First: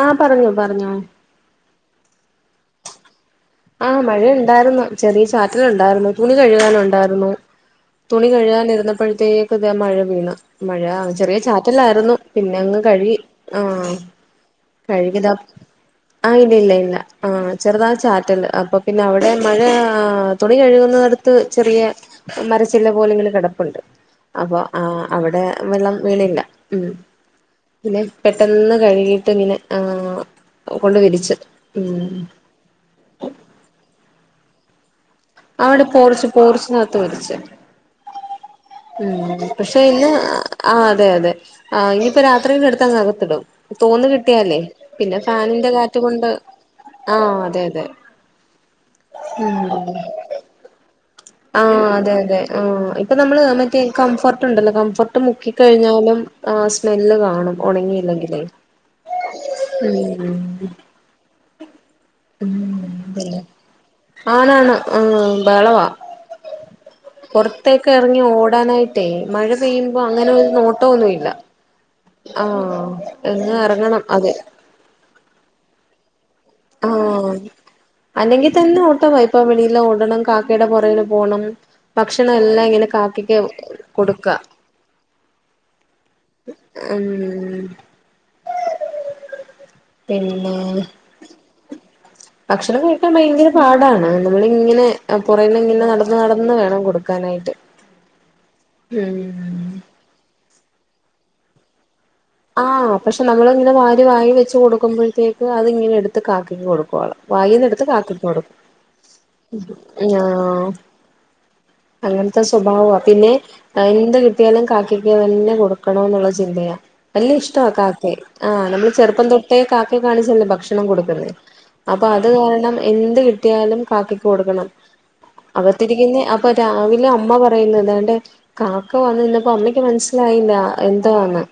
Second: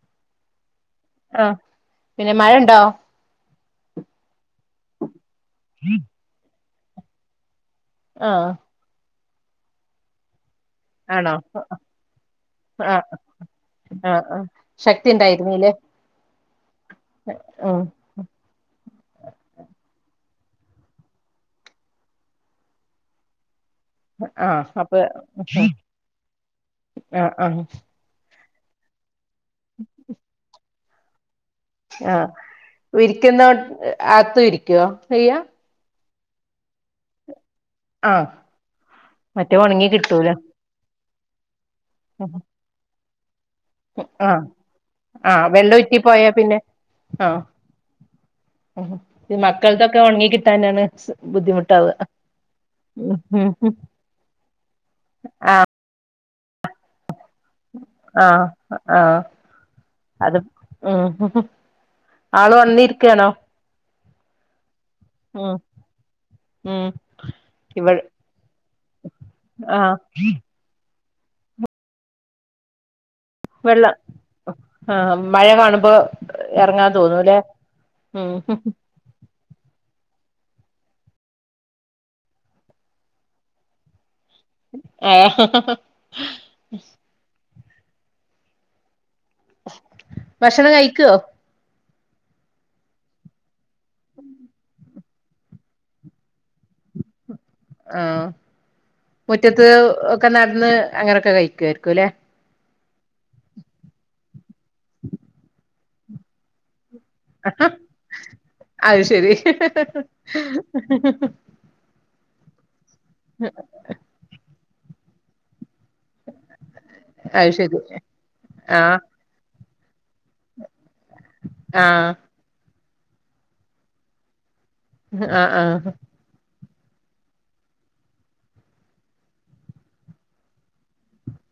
ആഹ് പറഞ്ഞോ പറഞ്ഞോ ആഹ് പിന്നെ മഴ ഉണ്ടോ ആഹ് മഴ ഇണ്ടായിരുന്നു ചെറിയ ചാറ്റില് ഉണ്ടായിരുന്നു തുണി കഴുകാനുണ്ടായിരുന്നു തുണി ആഹ് കഴുകാനിരുന്നപ്പോഴത്തേക്ക് ഇതാ മഴ വീണ് മഴ ചെറിയ ആഹ് ചാറ്റല്ലായിരുന്നു പിന്നെ അങ്ങ് ആഹ് കഴുകി ആഹ് ആഹ് ശക്തി കഴുകിതാ ഉണ്ടായിരുന്നല്ലേ ആഹ് ഇല്ല ഇല്ല ഇല്ല ആഹ് ഉം ചെറുതാ ചാ- പറ്റല്ല അപ്പൊ പിന്നെ അവിടെ മഴ തുണി കഴുകുന്നടുത്ത് ചെറിയ മരച്ചില്ല പോലെങ്കിലും കിടപ്പുണ്ട് അപ്പൊ ആ അവിടെ വെള്ളം വീണില്ല ഉം ആഹ് ആഹ് പിന്നെ പെട്ടെന്ന് കഴുകിട്ട് പിന്നെ ആഹ് കൊണ്ട് വിരിച്ചത് ആഹ് ഇരിക്കുന്ന അകത്ത് ഇരിക്കു അയ്യ അവിടെ പോർച്ച് പോർച്ച്നകത്താ വിരിച്ചേ ആഹ് ഉ മറ്റേ പക്ഷെ ഉണങ്ങി ഇന്ന് കിട്ടൂല ആ് അതെ അതെ ആ ഇനിയിപ്പോ രാത്രിന്റെ അടുത്താ അകത്തിടും തോന്നു ആഹ് കിട്ടിയല്ലേ പിന്നെ ആഹ് ഫാനിന്റെ വെള്ളം കാറ്റ് ഉറ്റി കൊണ്ട് പോയാ പിന്നെ ആഹ് അതെ അതെ ഇ മക്കൾക്കൊക്കെ ഉണങ്ങി കിട്ടാാനാണ്സ് - ആഹ് അതെ അതെ ആഹ് ഇപ്പൊ നമ്മള് മറ്റേ കംഫോർട്ട്ണ്ടല്ലോ കംഫോർട്ട് മുക്കികഴിഞ്ഞാ- ന്നാലും ആഹ് സ്മെല്ല് കാണും ഉണങ്ങിയില്ലെങ്കിലേ ആഹ് ആഹ് അത് ഉം ഉം ഉം ആള് വന്നിരിക്കയാണോ ആണ് ആണ് ഉം ബഹളവ ഉം ഇവ പുറത്തേക്ക് ഇറങ്ങി ഓടാനായിട്ടേ മഴ ആഹ് പെയ്യുമ്പോ അങ്ങനെ ഒരു നോട്ടംന്നുല്ല ആഹ് എന്ന് വെള്ളം ഇറങ്ങണം അതെ ആഹ് മഴ കാണുമ്പോ ഇറങ്ങാൻ തോന്നുല്ലെ ഉം അല്ലെങ്കി തന്നെ ആഹ് ഇപ്പൊ വെളിയില് ഓടണം കാക്കയുടെ പുറകില് പോണം ഭക്ഷണം എല്ലാം ഇങ്ങനെ കാക്കയ്ക്ക് കൊടുക്ക യ്ഹ് ഉം പിന്നെ ഭക്ഷണം കഴിക്കുവോ ഭക്ഷണം കഴിക്കാൻ ഭയങ്കര പാടാണ് നമ്മളിങ്ങനെ ആഹ് പുറേകെ ഇങ്ങനെ നടന്ന് നടന്ന് വേണം കൊടുക്കാനായിട്ട് ആഹ് ഉം മുറ്റത്ത് ഒക്കെ നടന്ന് അങ്ങനൊക്കെ കഴിക്കുവായിരിക്കുല്ലെ ആഹ് പക്ഷെ നമ്മളിങ്ങനെ വാരി വായില് വെച്ച് കൊടുക്കുമ്പഴത്തേക്ക് അത്ങ്ങനെ എടുത്ത് കാക്കക്ക് കൊടുക്കുവാ വായിന്ന് എടുത്ത് കാക്കക്ക്‌ കൊടുക്കും അത് ശരി [unintelligible] അങ്ങനത്തെ സ്വഭാവവാ പിന്നെ എന്ത് കിട്ടിയാലും കാക്കയ്ക്ക് തന്നെ കൊടുക്കണ എന്നുള്ള ചിന്ത വല്യ അത് ഇഷ്ടവാ ശരി കാക്കയെ ആഹ് നമ്മള് ചെറുപ്പം തൊട്ടേ കാക്ക ക്കയെ കാണിച്ചല്ലേ ഭക്ഷണം കൊടുക്കുന്നത് അപ്പൊ ആഹ് അത് കാരണം എന്ത് കിട്ടിയാലും കാക്കക്ക് കൊടുക്കണം ആഹ് ആഹ് അകത്തിരിക്കുന്ന അ ഇപ്പൊ രാവിലെ അമ്മ പറയുന്നത് ഇതാണ്ടേ കാക്ക വന്ന് നിന്നപ്പോ അമ്മയ്ക്ക് മനസ്സിലായില്ല എന്താന്ന്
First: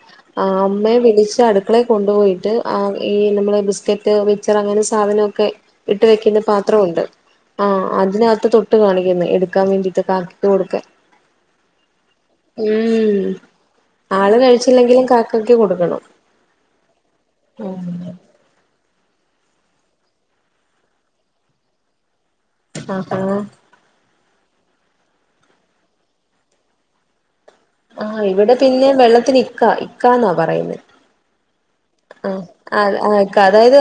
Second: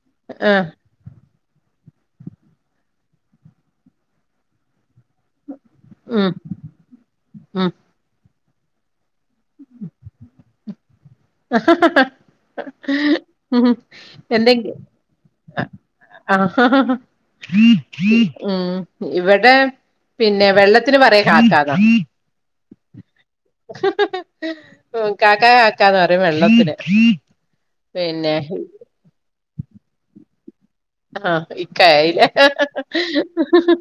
ആഹ് അമ്മയെ വിളിച്ച് അടുക്കളെ കൊണ്ടുപോയിട്ട് ആഹ് ഈ നമ്മളെ ബിസ്കറ്റ് വെ ച്ചറങ്ങനെ സാധനമൊക്കെ ഇട്ട് ഉം വെക്കുന്ന പാത്രമുണ്ട് ഉം ആ അതിനകത്ത് തൊ ട്ട് കാണിക്ക്ന്നു എടുക്കാൻ വേണ്ടിട്ട് കാക്കക്ക് കൊടുക്കാൻ ഉം ആള് എന്തെങ്കെ കഴിച്ചില്ലെങ്കിലും [inaudible] കാക്കക്ക് കൊടുക്കണം ഉം ഇവിടെ പിന്നെ വെള്ളത്തിന് പറയ കാക്കാന്നാ അഹാ കാക്ക കാക്കന്നറയും വെള്ളത്തിന് ആഹ് പിന്നെ ഇവിടെ പിന്നെ വെള്ളത്തിന് ഇക്കാ ഇക്കാന്നാ പറയുന്നെ ആഹ് ഇക്ക ആയിലെ ആഹ് ആഹ് ആഹ് ഇക്ക അതായത്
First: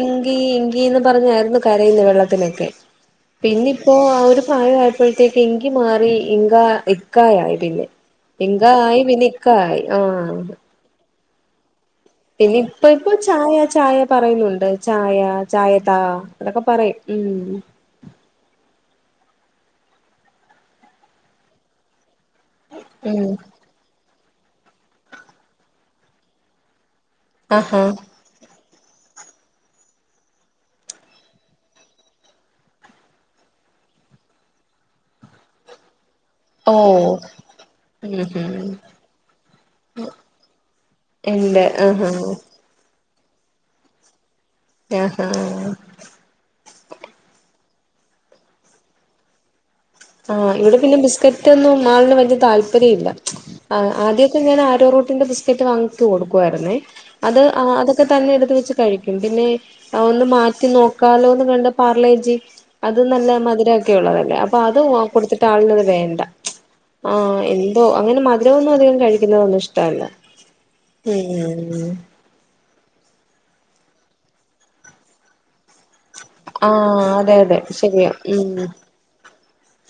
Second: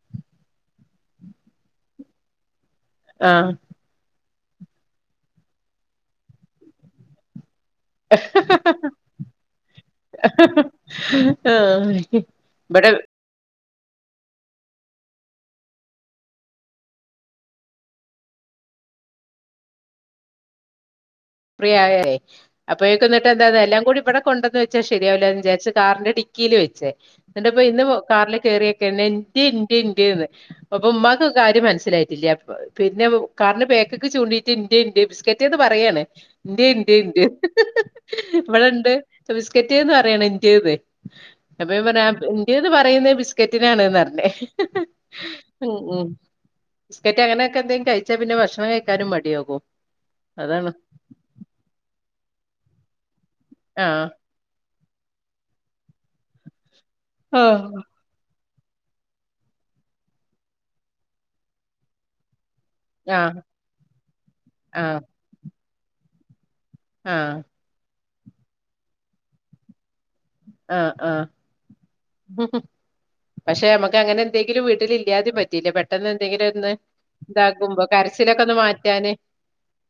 ഇങ്കി ഇങ്കിന്ന് പറഞ്ഞായിരുന്നു കരയുന്നെ വെള്ളത്തിനൊക്കെ ആഹ് പിന്നി ഇപ്പോ ആ ഒരു പ്രായ ആയപ്പോഴത്തേക്കു ഇങ്കി മാറി ഇങ്ക ഇക്കായായി പിന്നെ ഇങ്ക ആയി പിന്നെ ഇക്ക ആയി ആഹ് ആഹ് പിന്നെ ഇപ്പൊ ഇവിടെ ഇപ്പൊ ചായ ചായ പറയുന്നുണ്ട് ചായ ചായ താ അതൊക്കെ പറയും ഉം [unintelligible] അപ്പൊഴേക്കുന്നിട്ട് ഉം എന്താ എല്ലാം കൂടി വിടെ കൊണ്ടെന്ന് വെ ച്ചാ ശരിയാവില്ല എന്ന് വിചാരിച്ച് കാറിന്റെ ഡിക്കിയില് വെച്ചേ എന്നിട്ട് ഇപ്പ ആഹാ ഇന്ന് കാറില് കേറിയേക്കെന്നെ ന്റ് ന്റ് ന്റ്ന്ന് അപ്പൊ ഉമ്മാക്ക് കാര്യം മനസ്സിലായിട്ടില്ല അപ്പൊ പിന്നെ കാറിന്റെ ബേക്കിക്ക് ചൂണ്ടീട്ട് ഇന്റ് ഇന്റ് ബിസ്ക്കറ്റ്ന്ന് പറയാണ് ഇന്റ് ഓ ഇന്റ് ഇന്റ് ഉം ഹും ഇവിടെ ഇണ്ട് ബിസ്കറ്റന്ന് പറയാണ് ഇന്റ്ന്ന് ഉണ്ട് അപ്പ ഞാൻ പറഞ്ഞു ആഹാ ആഹ് ഇന്റ്ന്ന് പറയുന്നെ ക്കറ്റിനാണ് ന്നറഞ്ഞ് ആഹാ ഉം ഉം ബിസ്ക്കറ്റ് അങ്ങനെ ഒക്കെ എന്തെങ്കിലും കഴിച്ചാ പിന്നെ ഭക്ഷണം കഴിക്കാനും മടിയാകൂ ആഹ് ഇവിടെ പിന്നെ ബിസ്കറ്റ് ഒന്നും ആളി ന് വല്യ താല്പര്യം ഇല്ല ആഹ് ആദ്യം ഞാൻ ആരോ റൂട്ടിന്റെ ബിസ്ക്കറ്റ് വാങ്ങിത്തു കൊടുക്കു ആരുന്നേ അത് ആ ആഹ് ഒക്കെ തന്നെ എടുത്ത് വെച്ച് കഴിക്കും പിന്നെ ഒന്ന് മാറ്റി നോക്കാലോന്ന് കണ്ട് പാർലേജി അത് നല്ല ആഹ് മധുരം ഒക്കെ ഉള്ളതല്ലേ അപ്പൊ അത് ആഹ് കൊടുത്തിട്ട് ആളിനത് വേണ്ട ആ ആഹ് ഓ അങ്ങനെ മധുരൊന്നും അധികം കഴിക്കുന്നതൊന്നും ഇഷ്ടവല്ല ആഹ് ആഹ് പക്ഷെ നമ്മക്ക് അങ്ങനെ എന്തേങ്കിലും വീട്ടിൽ ഇല്ലാതേം പറ്റില്ല പെ പെട്ടെന്ന് എന്തെങ്കിലും ഒന്ന് ആഹ് അതെ അതെ ഇതാകുമ്പോ ശരിയാ കരച്ചിലൊക്കെ ഉം ഒന്ന് മാറ്റാന്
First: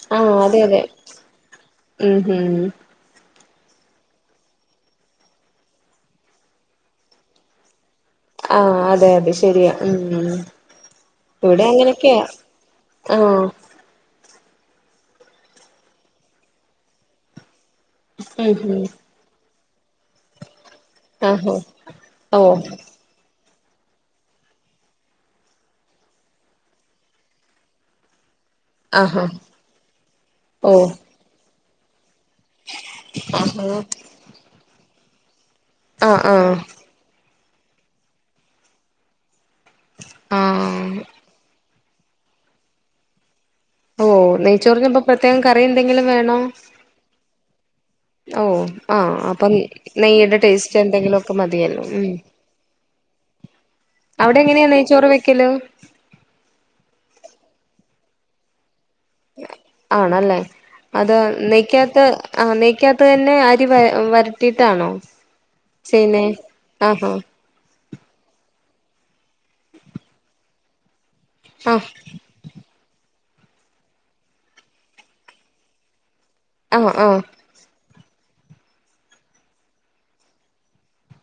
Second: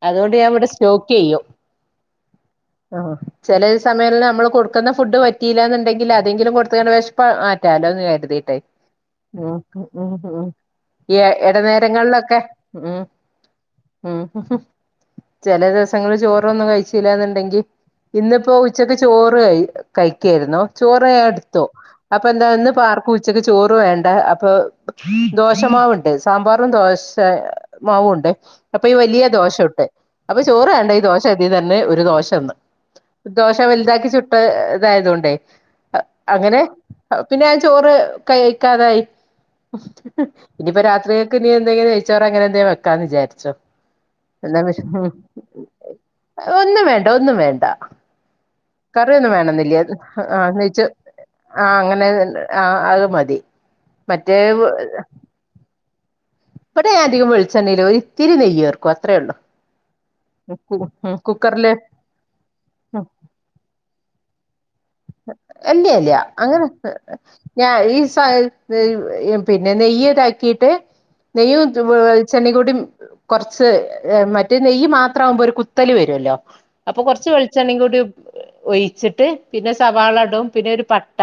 അതു ആഹ് കൊണ്ട് ഞാൻ അതെ ഇവിടെ അതെ സ്റ്റോക്ക് ചെയ്യും ഉം ഉം ചെല സമയെല്ലം നമ്മള് കൊടുക്കുന്ന ഫുഡ് പ പറ്റിലന്ന്ണ്ടെങ്കില് അതെങ്കിലും കൊടുത്ത കാണ്ട് വിശപ്പ് മാറ്റാലോന്ന് കരു കരുതീട്ടെ ആഹ് അതെ അതെ ഉം ശരിയാ ഉം [inaudible] ഈ ഇവിടെ അങ്ങനെയൊക്കെയാ എടനേരങ്ങളിലൊക്കെ ഉം ആഹ് ഉം ചെല ദിവസങ്ങളിൽ ചോറൊന്നും കഴിച്ചീല്ലന്നിണ്ടെങ്കി ഇന്നിപ്പോ ഉം ഉം ഉച്ചക്ക് ചോറ് കഴിക്കായിരുന്നു ചോറ് ആഹാ എടുത്തു ഓ അപ്പന്താ ഇന്ന് പാർ ഉച്ചക്ക് ചോറ് വേണ്ട അപ്പൊ ദോശമാവു ഉണ്ട് സാമ്പാറും ദോശ മാവുണ്ട് അപ്പൊ ഈ ആഹാ വലിയ ദോശ ചുട്ട് അപ്പൊ ചോറ് ഓ വേണ്ട ഈ ദോശ മതിന്ന് പറഞ്ഞ് ഒരു ദോശ തിന്ന് ദോശ ആഹ് വലുതാക്കി ചുട്ട് ഇതായതൊണ്ടേ ആഹ് അങ്ങനെ പിന്നെ ആ ചോറ് കഴിക്കാതായി ഇനിയിപ്പ ആഹ് രാത്രി ക്കിനി എന്തെങ്കിലു നെയ്‌ച്ചോറോ അങ്ങനെ എന്തെ വെക്കാന്ന് വിചാരിച്ചു ഓ എന്താ നെയ്ച്ചോറിനിപ്പോ [unintelligible] പ്രത്യേകം കറി എന്തെങ്കിലും ഒന്നും വേണ്ട ഒന്നും വേണ്ട ഓഹ് ആഹ് കറിയൊന്നും അപ്പൊ വേണെന്നില്ല ആ നെയ്യുടെ ടേസ്റ്റ് നെയ്ച്ച എന്തെങ്കിലു ഒക്കെ ആ മതിയല്ലോ ഉം അങ്ങനെ ആ അത് മതി മറ്റേ അവിടെ എങ്ങനെയാ നെയ്ചോറ് വെക്കല് ഇവിടെ അധികം വെളിച്ചെണ്ണയിലോ ഒരി ഇത്തിരി നെയ് ചേർക്കും അത്രേ ഉള്ളൂ ആണല്ലേ അത് കുക്കറില് നെയ്ക്കാത്ത് ആ ഉം നെയ്ക്കാത്ത് തന്നെ അരി വ വരട്ടീ ട്ടാണോ ഇല്ല ഇല്ല അങ്ങനെ ഞാ ഈ സ പിന്നെ നെയ്യ് ഇതാക്കിയിട്ട് നെയ്യും ആഹ് വെളി വെളിച്ചെണ്ണകൂടി കുറച്ച് മറ്റേ നെയ്യ് മാത്രം ആവുമ്പോ ഒരു കുത്തല് വരുല്ലോ ആഹ് അപ്പൊ ആഹ് കൊറച്ച് വെളി വെളിച്ചെണ്ണയും കൂടി ഒഴിച്ചിട്ട് പിന്നെ സവാള ഇടും പിന്നെ ഒരു പട്ട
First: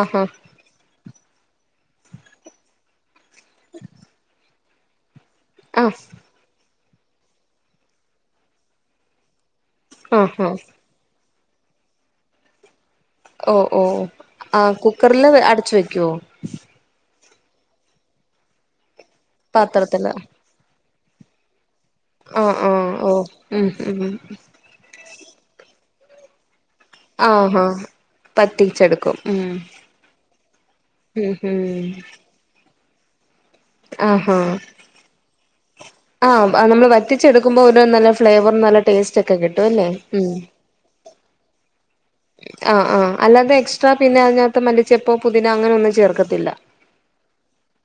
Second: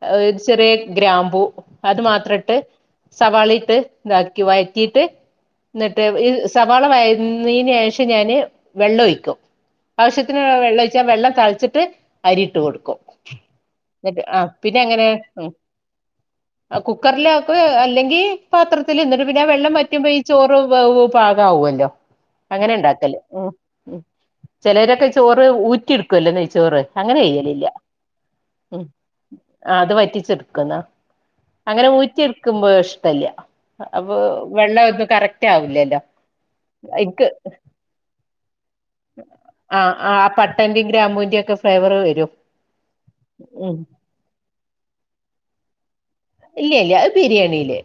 ആഹാ ചെറിയ ഗ്രാമ്പൂ അത് മാത്ര ഇട്ട് സവാളയും ഇട്ട് വയറ്റിയിട്ട് എന്നിട്ട് ആഹ് ഈ സ സവാള വയുന്നതിന് ശേഷം ഞാൻ വെള്ളം ഒഴിക്കും ആവശ്യത്തിന് ആഹാ വെള്ളം ഒഴി ച്ച്‌ വെള്ളം തൾച്ചിട്ട് അരിട്ട് കൊടുക്കും ഓ ഓ ആ കുക്കറില് അടച്ച് വെക്കുവോ കുക്കറിൽ ആക്കും അല്ലെങ്കി പാത്രത്തിൽ എന്നിട്ട് പിന്നെ ആ വെള്ളം വറ്റുമ്പോ പാത്രത്തില് ഈ ചോറ് വേവും പാകാവു അല്ലോ ആ അങ്ങനെ ആ ഓ ഉണ്ടാക്കല് ഉം ഉം ചിലരൊക്കെ ചോറ് ഊറ്റി എടുക്കു അല്ലോ നെയ് ചോറ് അങ്ങനെ ആഹാ ചെയ്യലില്ല ഉം വറ്റിച്ചെടുക്കും ഉം ആ അത് വറ്റിച്ചിടുക്കുന്നാ ഉം ഉം അങ്ങനെ ഊറ്റി ക്കുമ്പോ ഇഷ്ടല്ല അപ്പൊ ആഹാ വെള്ള ഒന്നും കറക്റ്റ് ആവൂല്ലല്ലോ ആ നമ്മള് വറ്റിച്ചെടുക്കുമ്പോൾ ഒരു നല്ല ഫ്ലേവറും നല്ല ടേസ്റ്റ് ഒക്കെ കിട്ടും ആ അല്ലേ ആ ഉം പട്ടന്റെയും ഗ്രാമ്പൂവിന്റെ ഒക്കെ ഫ്ലേവർ വരും ആ ആഹ് അല്ലാതെ ഉം എക്സ്ട്രാ പിന്നെ അതിനകത്ത് മലിച്ചെപ്പോ പുതിന അങ്ങനെ ഒന്നും ചേർക്ക ഇല്ല ഇല്ല അഹ് ബിരിയാണില്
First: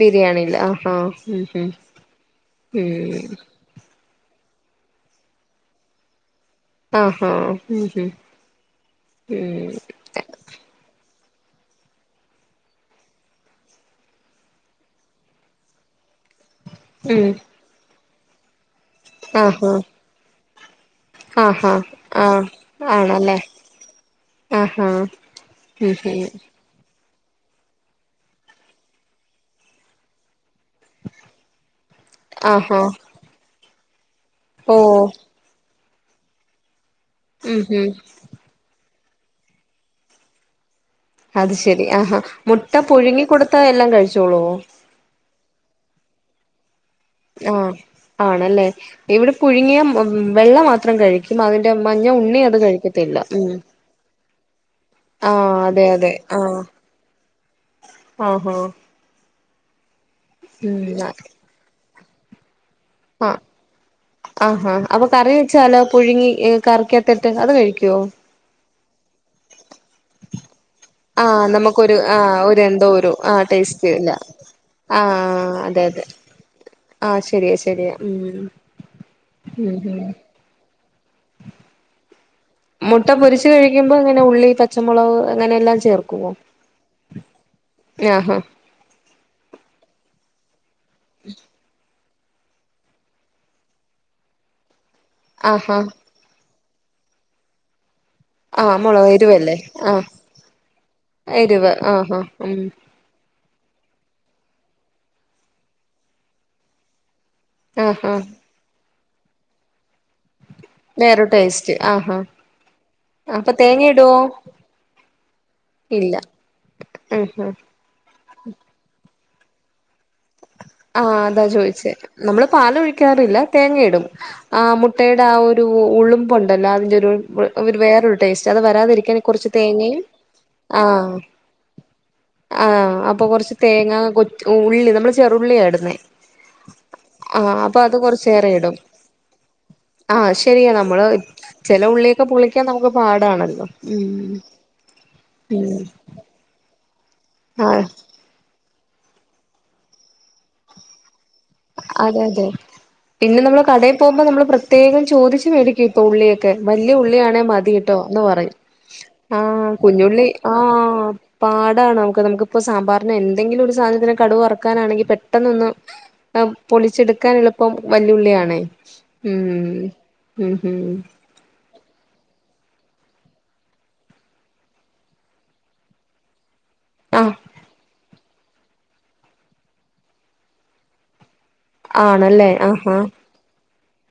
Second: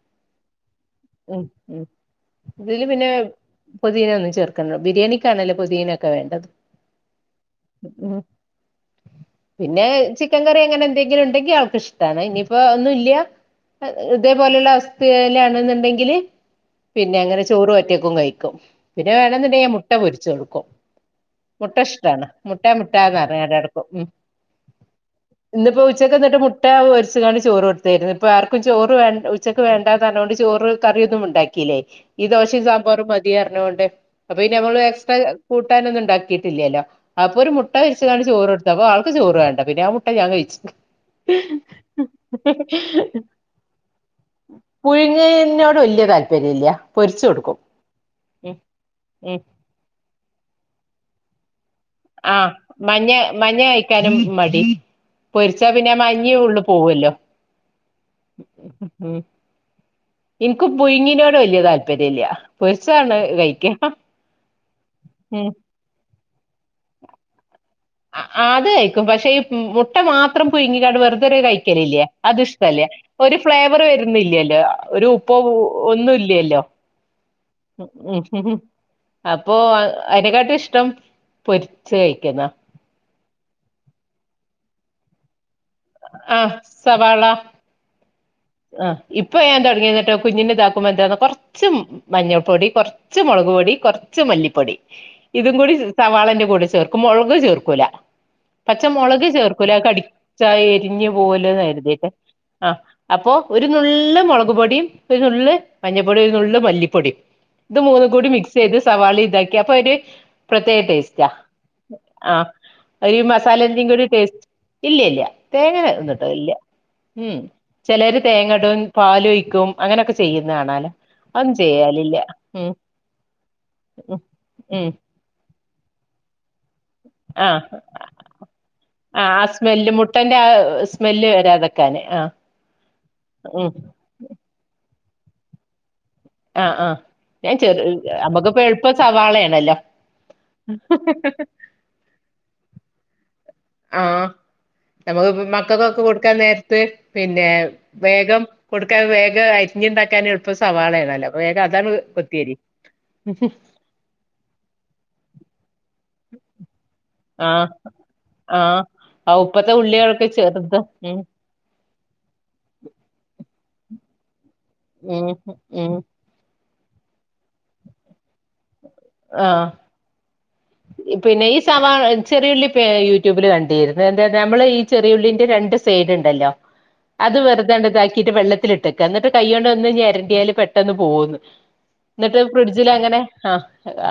ബിരിയാണിയില് ആ ഹാ ഉം ഉം ഇതില് പിന്നെ പൊതീന ഒന്നും ചേർക്കണ്ടാ ബിരിയാണിക്കാണല്ലോ പോതീനൊക്കെ വേണ്ടത് ആഹ് ഹാ ഉം ഉം പിന്നെ ചിക്കൻ കറി അങ്ങനെ എന്തെങ്കിലും ഉണ്ടെങ്കിൽ ആൾക്ക് ഇഷ്ടാണ് ഇനിയിപ്പോ ഒന്നുല്ല്യ ഏഹ് ഇതേപോലെയുള്ള അവസ്ഥയ്ലാണെന്നുണ്ടെ ങ്കില് പിന്നെ ഉം അങ്ങനെ ചോറ് ഒറ്റക്കും കഴിക്കും പിന്നെ വേണന്നുണ്ടെങ്കി ആഹാ ഞാൻ മുട്ട പൊരിച്ചു കൊടുക്കും ആഹാ മുട്ട ഇഷ്ടാണ് ആ മുട്ട ആണല്ലേ മുട്ടാന്നർഞ്ങ്ങാണ്ട് നടക്കും ഉം ആഹാ ഉച്ചക്കെന്നിട്ട് മുട്ടാപൊരിച്ചിങ്ങാണ്ട് ചോറ് കൊടുത്താരുന്നു ഇപ്പൊ ആർക്കും ചോറ് വേണ്ട ഉച്ചയ്ക്ക് വേണ്ടാന്നർഞ്ഞെ കൊണ്ട് ചോറ് കറിയൊന്നും ഉണ്ടാക്കില്ലേ ഈ ദോശയും ആഹാ സാമ്പാറും മതീർഞ്ഞകൊണ്ട് അപ്പൊ ഓ പിന്നമ്മള് എക്സ്ട്രാ കൂ ട്ടാനൊന്നും ണ്ടാക്കിട്ടില്യാല്ലോ അപ്പൊ ഒരു ഉം മുട്ട ഉം പൊരിച്ച്ങ്ങാണ്ട് ചോറ്ടുത്ത് അപ്പൊ ആൾക്ക് ചോറ് വേണ്ട പിന്നെ ആ മുട്ട ഞാൻ കഴിച്ച് അത് ശെരി ആഹാ മുട്ട പുഴുങ്ങി കൊടുത്ത എല്ലാം കഴിച്ചോളൂവൊ പുഴുങ്ങേന്നോട് വല്യ താല്പര്യല്ല്യാ ആഹ് ആണല്ലേ ഇവിടെ ഉം പുഴുങ്ങിയ മ്മ് മ്മ് വെള്ള മാത്രം കഴിക്കും അതിന്റെ മഞ്ഞ ഉണ്ണി ആഹ് അത് മഞ്ഞ കഴിക്കത്തില്ല ഉം മഞ്ഞ കഴിക്കാനും മടി ആഹ് പൊരിച്ചാ അതെ പിന്നെ അതെ മഞ്ഞ ഉള്ള് ആഹ് പോവല്ലോ ആഹാ ഉം ഇൻക്ക് ഉം പുഴുങ്ങീനോട് വല്യ താല്പര്യല്ല്യാ പൊരിച്ചതാ ആഹ് ആഹാ അപ്പൊ കറി ഉം വെച്ചാലോ പുഴുങ്ങി ഏഹ് കറിക്കാത്ത്ട്ട് അത് കഴിക്ക്വൊ ആഹ് അത് കഴിക്കും പക്ഷേ ഈ മുട്ട മാത്രം പുയ്ങ്ങികാണ്ട് വെറുതൊര് ആഹ് നമുക്കൊരു കഴിക്കലില്ലേ ആഹ് അത് ഒരു ഇഷ്ടല്ല എന്തോ ഒരു ആഹ് ഫ്ലേവറ് ടേസ്റ്റ് ഇല്ല വരുന്നില്യാല്ലോ ഒരു ഉപ്പോ ആഹ് അതെ അതെ ഒന്നും ഇല്യാല്ലോ ആഹ് ശെരിയാ ശെരിയാ ഉം അപ്പോ അഹ് അയ്നെക്കാട്ടും ഇഷ്ടം പൊരിച്ച് കഴിക്ക്ന്നാ മുട്ട പൊരിച്ച് കഴിക്കുമ്പോ ഇങ്ങനെ ഉള്ളി പച്ചമുളവ് അങ്ങനെയെല്ലാം ചേർ ചേർക്കുവോ ആഹ് സവാള ങ്ങ്യാഹാ ആഹ് ഇപ്പൊ ഞാൻ തൊടങ്ങിയതാട്ടോ കുഞ്ഞിനെതാക്കുമ്പോ എന്താന്നോ കൊറച്ചും മഞ്ഞൾപ്പൊടി കൊറച്ച് മൊളക് പൊടി കൊറച്ച് മല്ലിപ്പൊടി ഇതും കൂടി ആഹാ സവാളെന്റെ കൂടെ ചേർകൂ ക്കും മൊളക് ചേർക്കൂല ആഹ് പച്ച മുളക് മൊളക് എരുവല്ലേ ചേർക്കൂലാ അത് കടി ആഹ് ച്ചായെരിഞ്ഞ് പോവല്ലോന്ന് എരിവ് കരുതീട്ട് ആഹാ ഉം ആഹ് അപ്പൊ ഒരു നുള്ള് മൊളക് പൊടിയും ഒരു നുള്ള് മഞ്ഞപ്പൊടിയും ഒരു നുള്ള് മല്ലിപ്പൊടിം ഇത് മൂന്നും ആഹാ കൂടി മിക്സെയ്ത് സവാളേം ഇതാക്കി അപ്പൊര് പ്രത്യേക വേറൊരു ടേസ്റ്റാ ടേസ്റ്റ് ആഹാ ആഹ് ഒരു അപ്പൊ തേങ്ങ മസാലേന്റെംകൂടി ഇടുവോ ടേസ്റ്റ് ഇല്ല്യ ഇല്ല്യ തേങ്ങ ഇല്ല ഒന്നൂടലില്ല്യ ഉം ചെലര് തേങ്ങടും പാലൊയ്ക്കും ആഹ് അതാ ചോയിച്ചേ ചെയ്യാലില്ല നമ്മള് ഉം പാലൊഴിക്കാറില്ല തേങ്ങയിടും ഉം ആഹ് ഉം മുട്ടയു ടാ ഒരു ഉളുമ്പൊണ്ടല്ലോ അതിന്റൊരു ആഹ് ഒരു വേറൊരു ടേസ്റ്റ് അത് വരാതിരിക്കാൻ ആഹ് ആ കൊറച്ച് സ്മെല്ല് തേങ്ങയും മുട്ടന്റെ ആ ആഹ് സ്മെല്ല് വരാതെക്കാന് ആഹ് ആഹ് അപ്പൊ കൊറച്ച് ഉം തേങ്ങാ കൊച് ഉള്ളി നമ്മള് ചെറുള്ളിയാ ഇടുന്നേ ആഹ് ആഹ് ഞാൻ ആഹ് അപ്പൊ അത് ചെറ്ള്ളിയാ കൊറച്ചേറെ നമ്മുക്കിപ്പം ഇടും എളുപ്പം സവാളയാണല്ലോ ആഹ് ശരിയാ നമ്മള് ചെല ഉള്ളിയക്കെ പൊളിക്കാൻ നമുക്ക് പാടാണല്ലോ ആഹ് ഉം നമുക്ക്പ്പം മക്കക്കൊക്കെ കൊടുക്കാൻ നേരത്ത് പിന്നേ ആഹ് വേഗം കൊടുക്കാൻ വേഗം അരിഞ്ഞുണ്ടാക്കാനെൾപ്പം സവാളേണല്ലോ വേഗ അതങ്ങ്ട് കൊത്തിയരിയും പോകുമ്പം നമ്മള് പ്രത്യേകം ചോദിച്ച് മേടിക്കും ഇപ്പൊ ഉള്ളിയൊക്കെ വല്യ ഉള്ളിയാണേ ആഹ് മതിട്ടോ എന്ന് പറയും ആഹ് ആഹ് ഇപ്പത്തെ കുഞ്ഞുള്ളി ഉള്ളികളൊക്കെ ചെറുത് ആഹ് ഉം പാടാണ് നമുക്ക് നമുക്കിപ്പ സാമ്പാറിനാ എന്തെങ്കിലും ഒരു സാധനത്തിനെ കടുവറക്കാനാണെങ്കി ഉം പെട്ടെന്നൊന്നും ഉം അഹ് പൊളിച്ചെടുക്കാനെളുപ്പം വല്യുള്ളിയാണേ ഉം ആഹ് ഉം ഉം ഉം പിന്നെ ഈ സവാ ചെറിയുള്ളി പേ യൂട്യൂബില് കണ്ടിരുന്നു എന്ത നമ്മള് ഈ ചെറിയുള്ളിന്റെ രണ്ട് സൈഡ്ണ്ടല്ലോ ആഹ് അത് വെറുതേണ്ട്താ ക്കീട്ട് വെള്ളത്തിലിട്ടെക്കാ ന്നട്ട് കയ്യോണ്ടൊന്ന് ഞരടിയാല് പെട്ടെന്ന് പോകുംന്ന് ന്നട്ട് ആണല്ലേ ആഹ് ആഹ് ഫ്രിഡ്ജിലങ്ങനെ ആഹ്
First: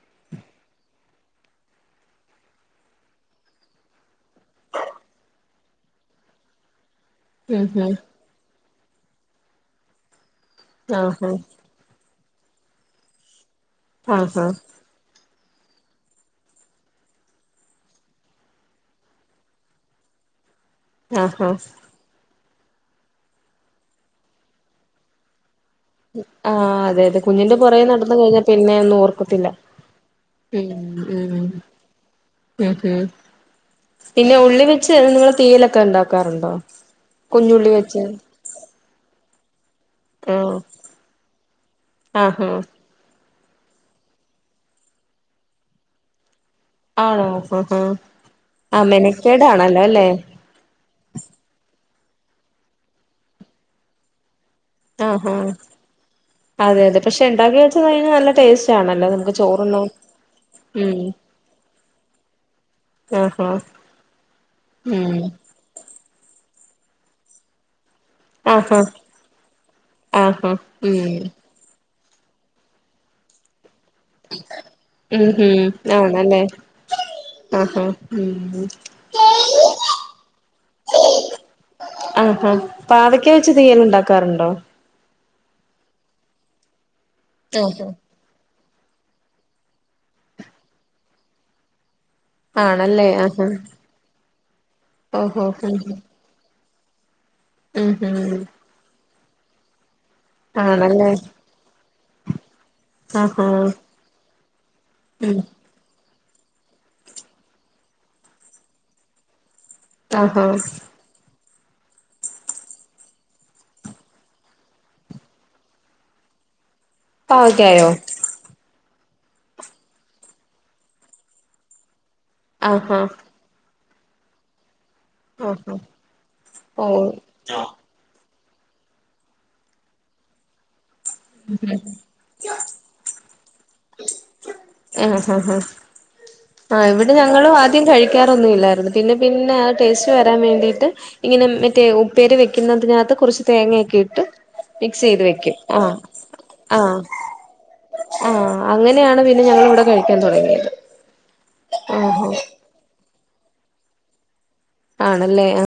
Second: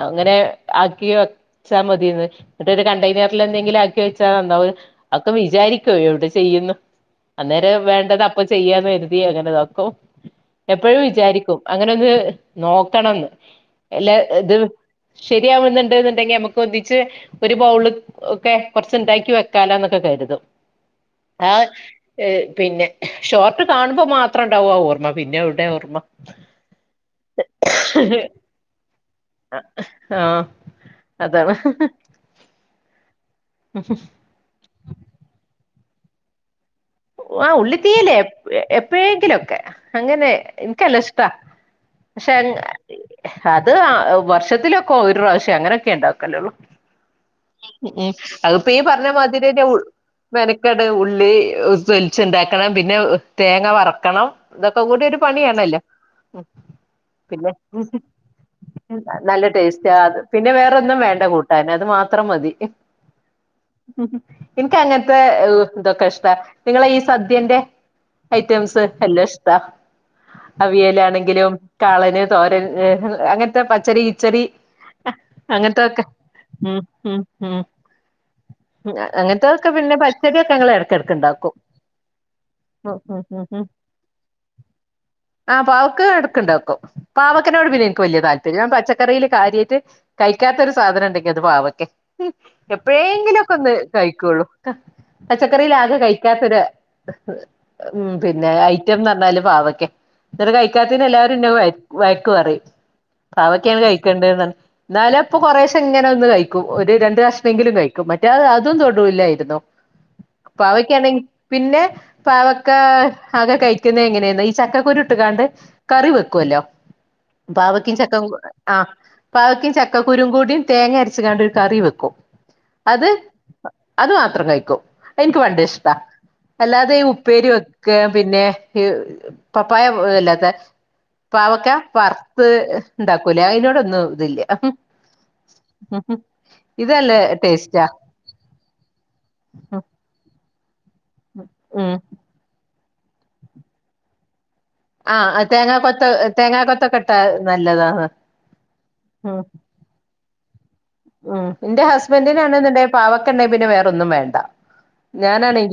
അങ്ങനെ ആക്കി വെച്ചാ മതിയെന്ന് ന്നട്ടൊരു കണ്ടെയ്നറിലെന്തെങ്കിലും ആ ക്കി വച്ചാ നന്നാവും അക്കെ വിചാരിക്കും എവിടെ ചെയ്യുന്നു ഉം അന്നേരം ഉം വേണ്ടത പ്പൊ ചെയ്യാന്ന് കരുതി അങ്ങനെതാക്കും എപ്പോഴും ആഹാ വിചാരിക്കും അങ്ങനെ ഒന്ന് നോക്കണംന്ന് എല്ലാ ആഹാ ഇത് ശരിയാവുന്നുണ്ട് ണ്ടെങ്കി നമുക്കൊന്നിച്ച് ഒരു ബൗള് ഒക്കെ കുറച്ച്ണ്ടാക്കി വെക്കാലന്നൊക്കെ കരുതും ആഹാ ആഹ് ഏഹ് പിന്നെ ഷോർട്ട് കാണുമ്പോ മാത്രംണ്ടാവാ ഓർമ്മ പിന്നെ എവടെ ഓർമ്മ ആഹ് അതെ അതെ കുഞ്ഞിന്റെ പുറകെ നടന്ന് കഴിഞ്ഞാ പിന്നെ ഒന്നും ഓർക്കത്തില്ല ആഹ് ഉം ഉം ഉം അതാണ് ഉം പിന്നെ ഉള്ളിവെച്ച് നിങ്ങള് തീയലൊക്കെ ഉണ്ടാക്കാറുണ്ടോ ആഹ് കുഞ്ഞുള്ളി വെച്ച് ഉള്ളിത്തീയല് എപ്പോഴേങ്കിലൊക്കെ അങ്ങനെ ആ ൻക്കല്ലഷ്ടാ പക്ഷെ ആഹാ അത് വർഷത്തിലൊക്കെ ഒരു പ്രാവശ്യം അങ്ങനെയൊക്കേ ഉണ്ടാക്കല്ലോള്ളു ആണോ ആഹാ ഉം അത്പ്പീ ആ പർഞ്ഞ മാതിരിന്നെ ഉ മെനക്കേടാണല്ലോ അല്ലേ മെനക്കേട് ഉള്ളി തൊലിച്ച്ണ്ടാക്കണം പിന്നെ തേങ്ങ വറക്കണം തൊക്കെ കൂടി ഒരു ആഹാ പണിയാണല്ലോ ഉം അതെ അതെ പക്ഷെ പിന്നെ ഉണ്ടാക്കി വെച്ച് കഴിഞ്ഞാൽ നല്ല ടേസ്റ്റ് ആണല്ലോ നമുക്ക് നല്ല ചോറുണ്ണാൻ ടേസ്റ്റാ അത് പിന്നെ വേറൊന്നും ഉം വേണ്ട കൂട്ടാന് അത് മാത്രം മതി ആഹ് ഹാ ഇൻക്കങ്ങൻത്തെ തൊക്കെഷ്ട നിങ്ങളെ ഈ സദ്യന്റെ ഐറ്റംസ് ആഹാ എല്ലാം ഇഷ്ടാ ആഹാ ഉം അവിയലാണെങ്കിലും കാളന് തോരൻ അങ്ങൻ തെ പച്ചടി ഇച്ചടി ഉം ഉം അങ്ങൻത്തൊക്കെ ആണല്ലേ ഉം ഉം ഉം ആഹാ ഉം അങ്ങനത്തതൊക്കെ പിന്നെ പച്ചടിയൊക്കെ ഞങ്ങളെടക്കെടക്ക്‌ണ്ടാക്കും ആഹ് ഹാ പാവക്ക വെച്ച് തീയല്ണ്ടാക്കാറുണ്ടോ ആഹ് പാവക്ക് എടുക്കണ്ടാക്കും പാവക്കനോട് പിന്നെ എനിക്ക് വലിയ താൽ പിനെ ഞൻ പച്ചക്കറിൽ കാര്യായ്ട്ട് കഴിക്കാത്തൊരു സാധനം ഉണ്ടെങ്കിൽ അത് പാവക്കെ ആണല്ലേ ആഹാ എപ്പയേങ്കിലൊക്കെ ഒന്ന് കഴിക്കുള്ളൂ ഓഹോ പച്ചക്കറിയില ഉം ആകെ കഴിക്കാത്തൊരു ഉം പിന്നെ ഐ റ്റം ന്നർഞ്ഞാല് പാവക്കെ ന്നട്ട് കഴിക്കാത്തയ്ന് ആണല്ലേ എല്ലാരും ന്നെ വയക്കുവറി ആഹാ പാവക്കെയാണ് കഴിക്കേണ്ടത് ന്നാലപ്പൊ കുറേഷ് എങ്ങനെ ഒന്ന് കഴിക്കും ഒരു രണ്ട കഷ്ണങ്കിലും കഴിക്കും മറ്റേ അതും തൊടൂല്ലായിരുന്നു ഓഹ് ഹോ ക്ക്യാണെ പിന്നെ പാവക്ക ആകെ കഴിക്കുന്ന എങ്ങനെന്ന് ഈ ചക്കക്കുരു ഇട്ടുകാണ്ട് കറി വെക്കുവല്ലോ പാവക്കായോ പാവക്കിൻ ചക്ക ആഹ് പാവക്കിം ചക്കക്കുരു കൂടിയും തേങ്ങ അരച് കാണ്ട് ഒരു കറി വെക്കും ആഹാ അത് അത് മാത്രം കഴിക്കൂ അയ് ഇൻക്ക് പണ്ടേ ആഹാ ഇഷ് താ ഓ അല്ലാതെ ഈ ഉപ്പേരി വെക്ക പിന്നെ ഈ പപ്പായ അല്ലാത്ത പാവക്ക വർത്ത് ഇണ്ടാക്കുലെ അയ്നോടൊന്നും ഇതില്ല [unintelligible] ആഹ് ഇവിടെ ഇതല്ലേ ഞങ്ങളും ആദ്യം ടേസ്റ്റാ കഴിക്കാറൊന്നും ഇല്ലായിരുന്നു പിന്നെ പിന്നെ ആ ടേസ് വരാൻ വേണ്ടിട്ട് ഇങ്ങനെ മറ്റേ ഉം ഉപ്പേര് വെക്കുന്നതിനകത്ത് കുറച്ച് തേങ്ങയൊക്കെ ഇട്ട് മിക്സ് ആ ചെയ്ത് വെക്കും തേങ്ങാ ആഹ് കൊത്ത് തേങ്ങാ കൊത്തൊക്കെ ആഹ് ഇട്ടാ നല്ലതാന്ന് ആഹ് അങ്ങനെയാണ് ഉം പിന്നെ ഞങ്ങളിവിടെ കഴിക്കാൻ തുടങ്ങിയത് ഉം ഇന്റെ ആഹാ ഹസ്ബന്റിനാണെന്ന്ണ്ടെങ്കി പാവക്കണ്ടെങ്കി പിന്നെ വേറൊന്നും വേണ്ട ആണല്ലേ ഞാനാണ് ആഹ്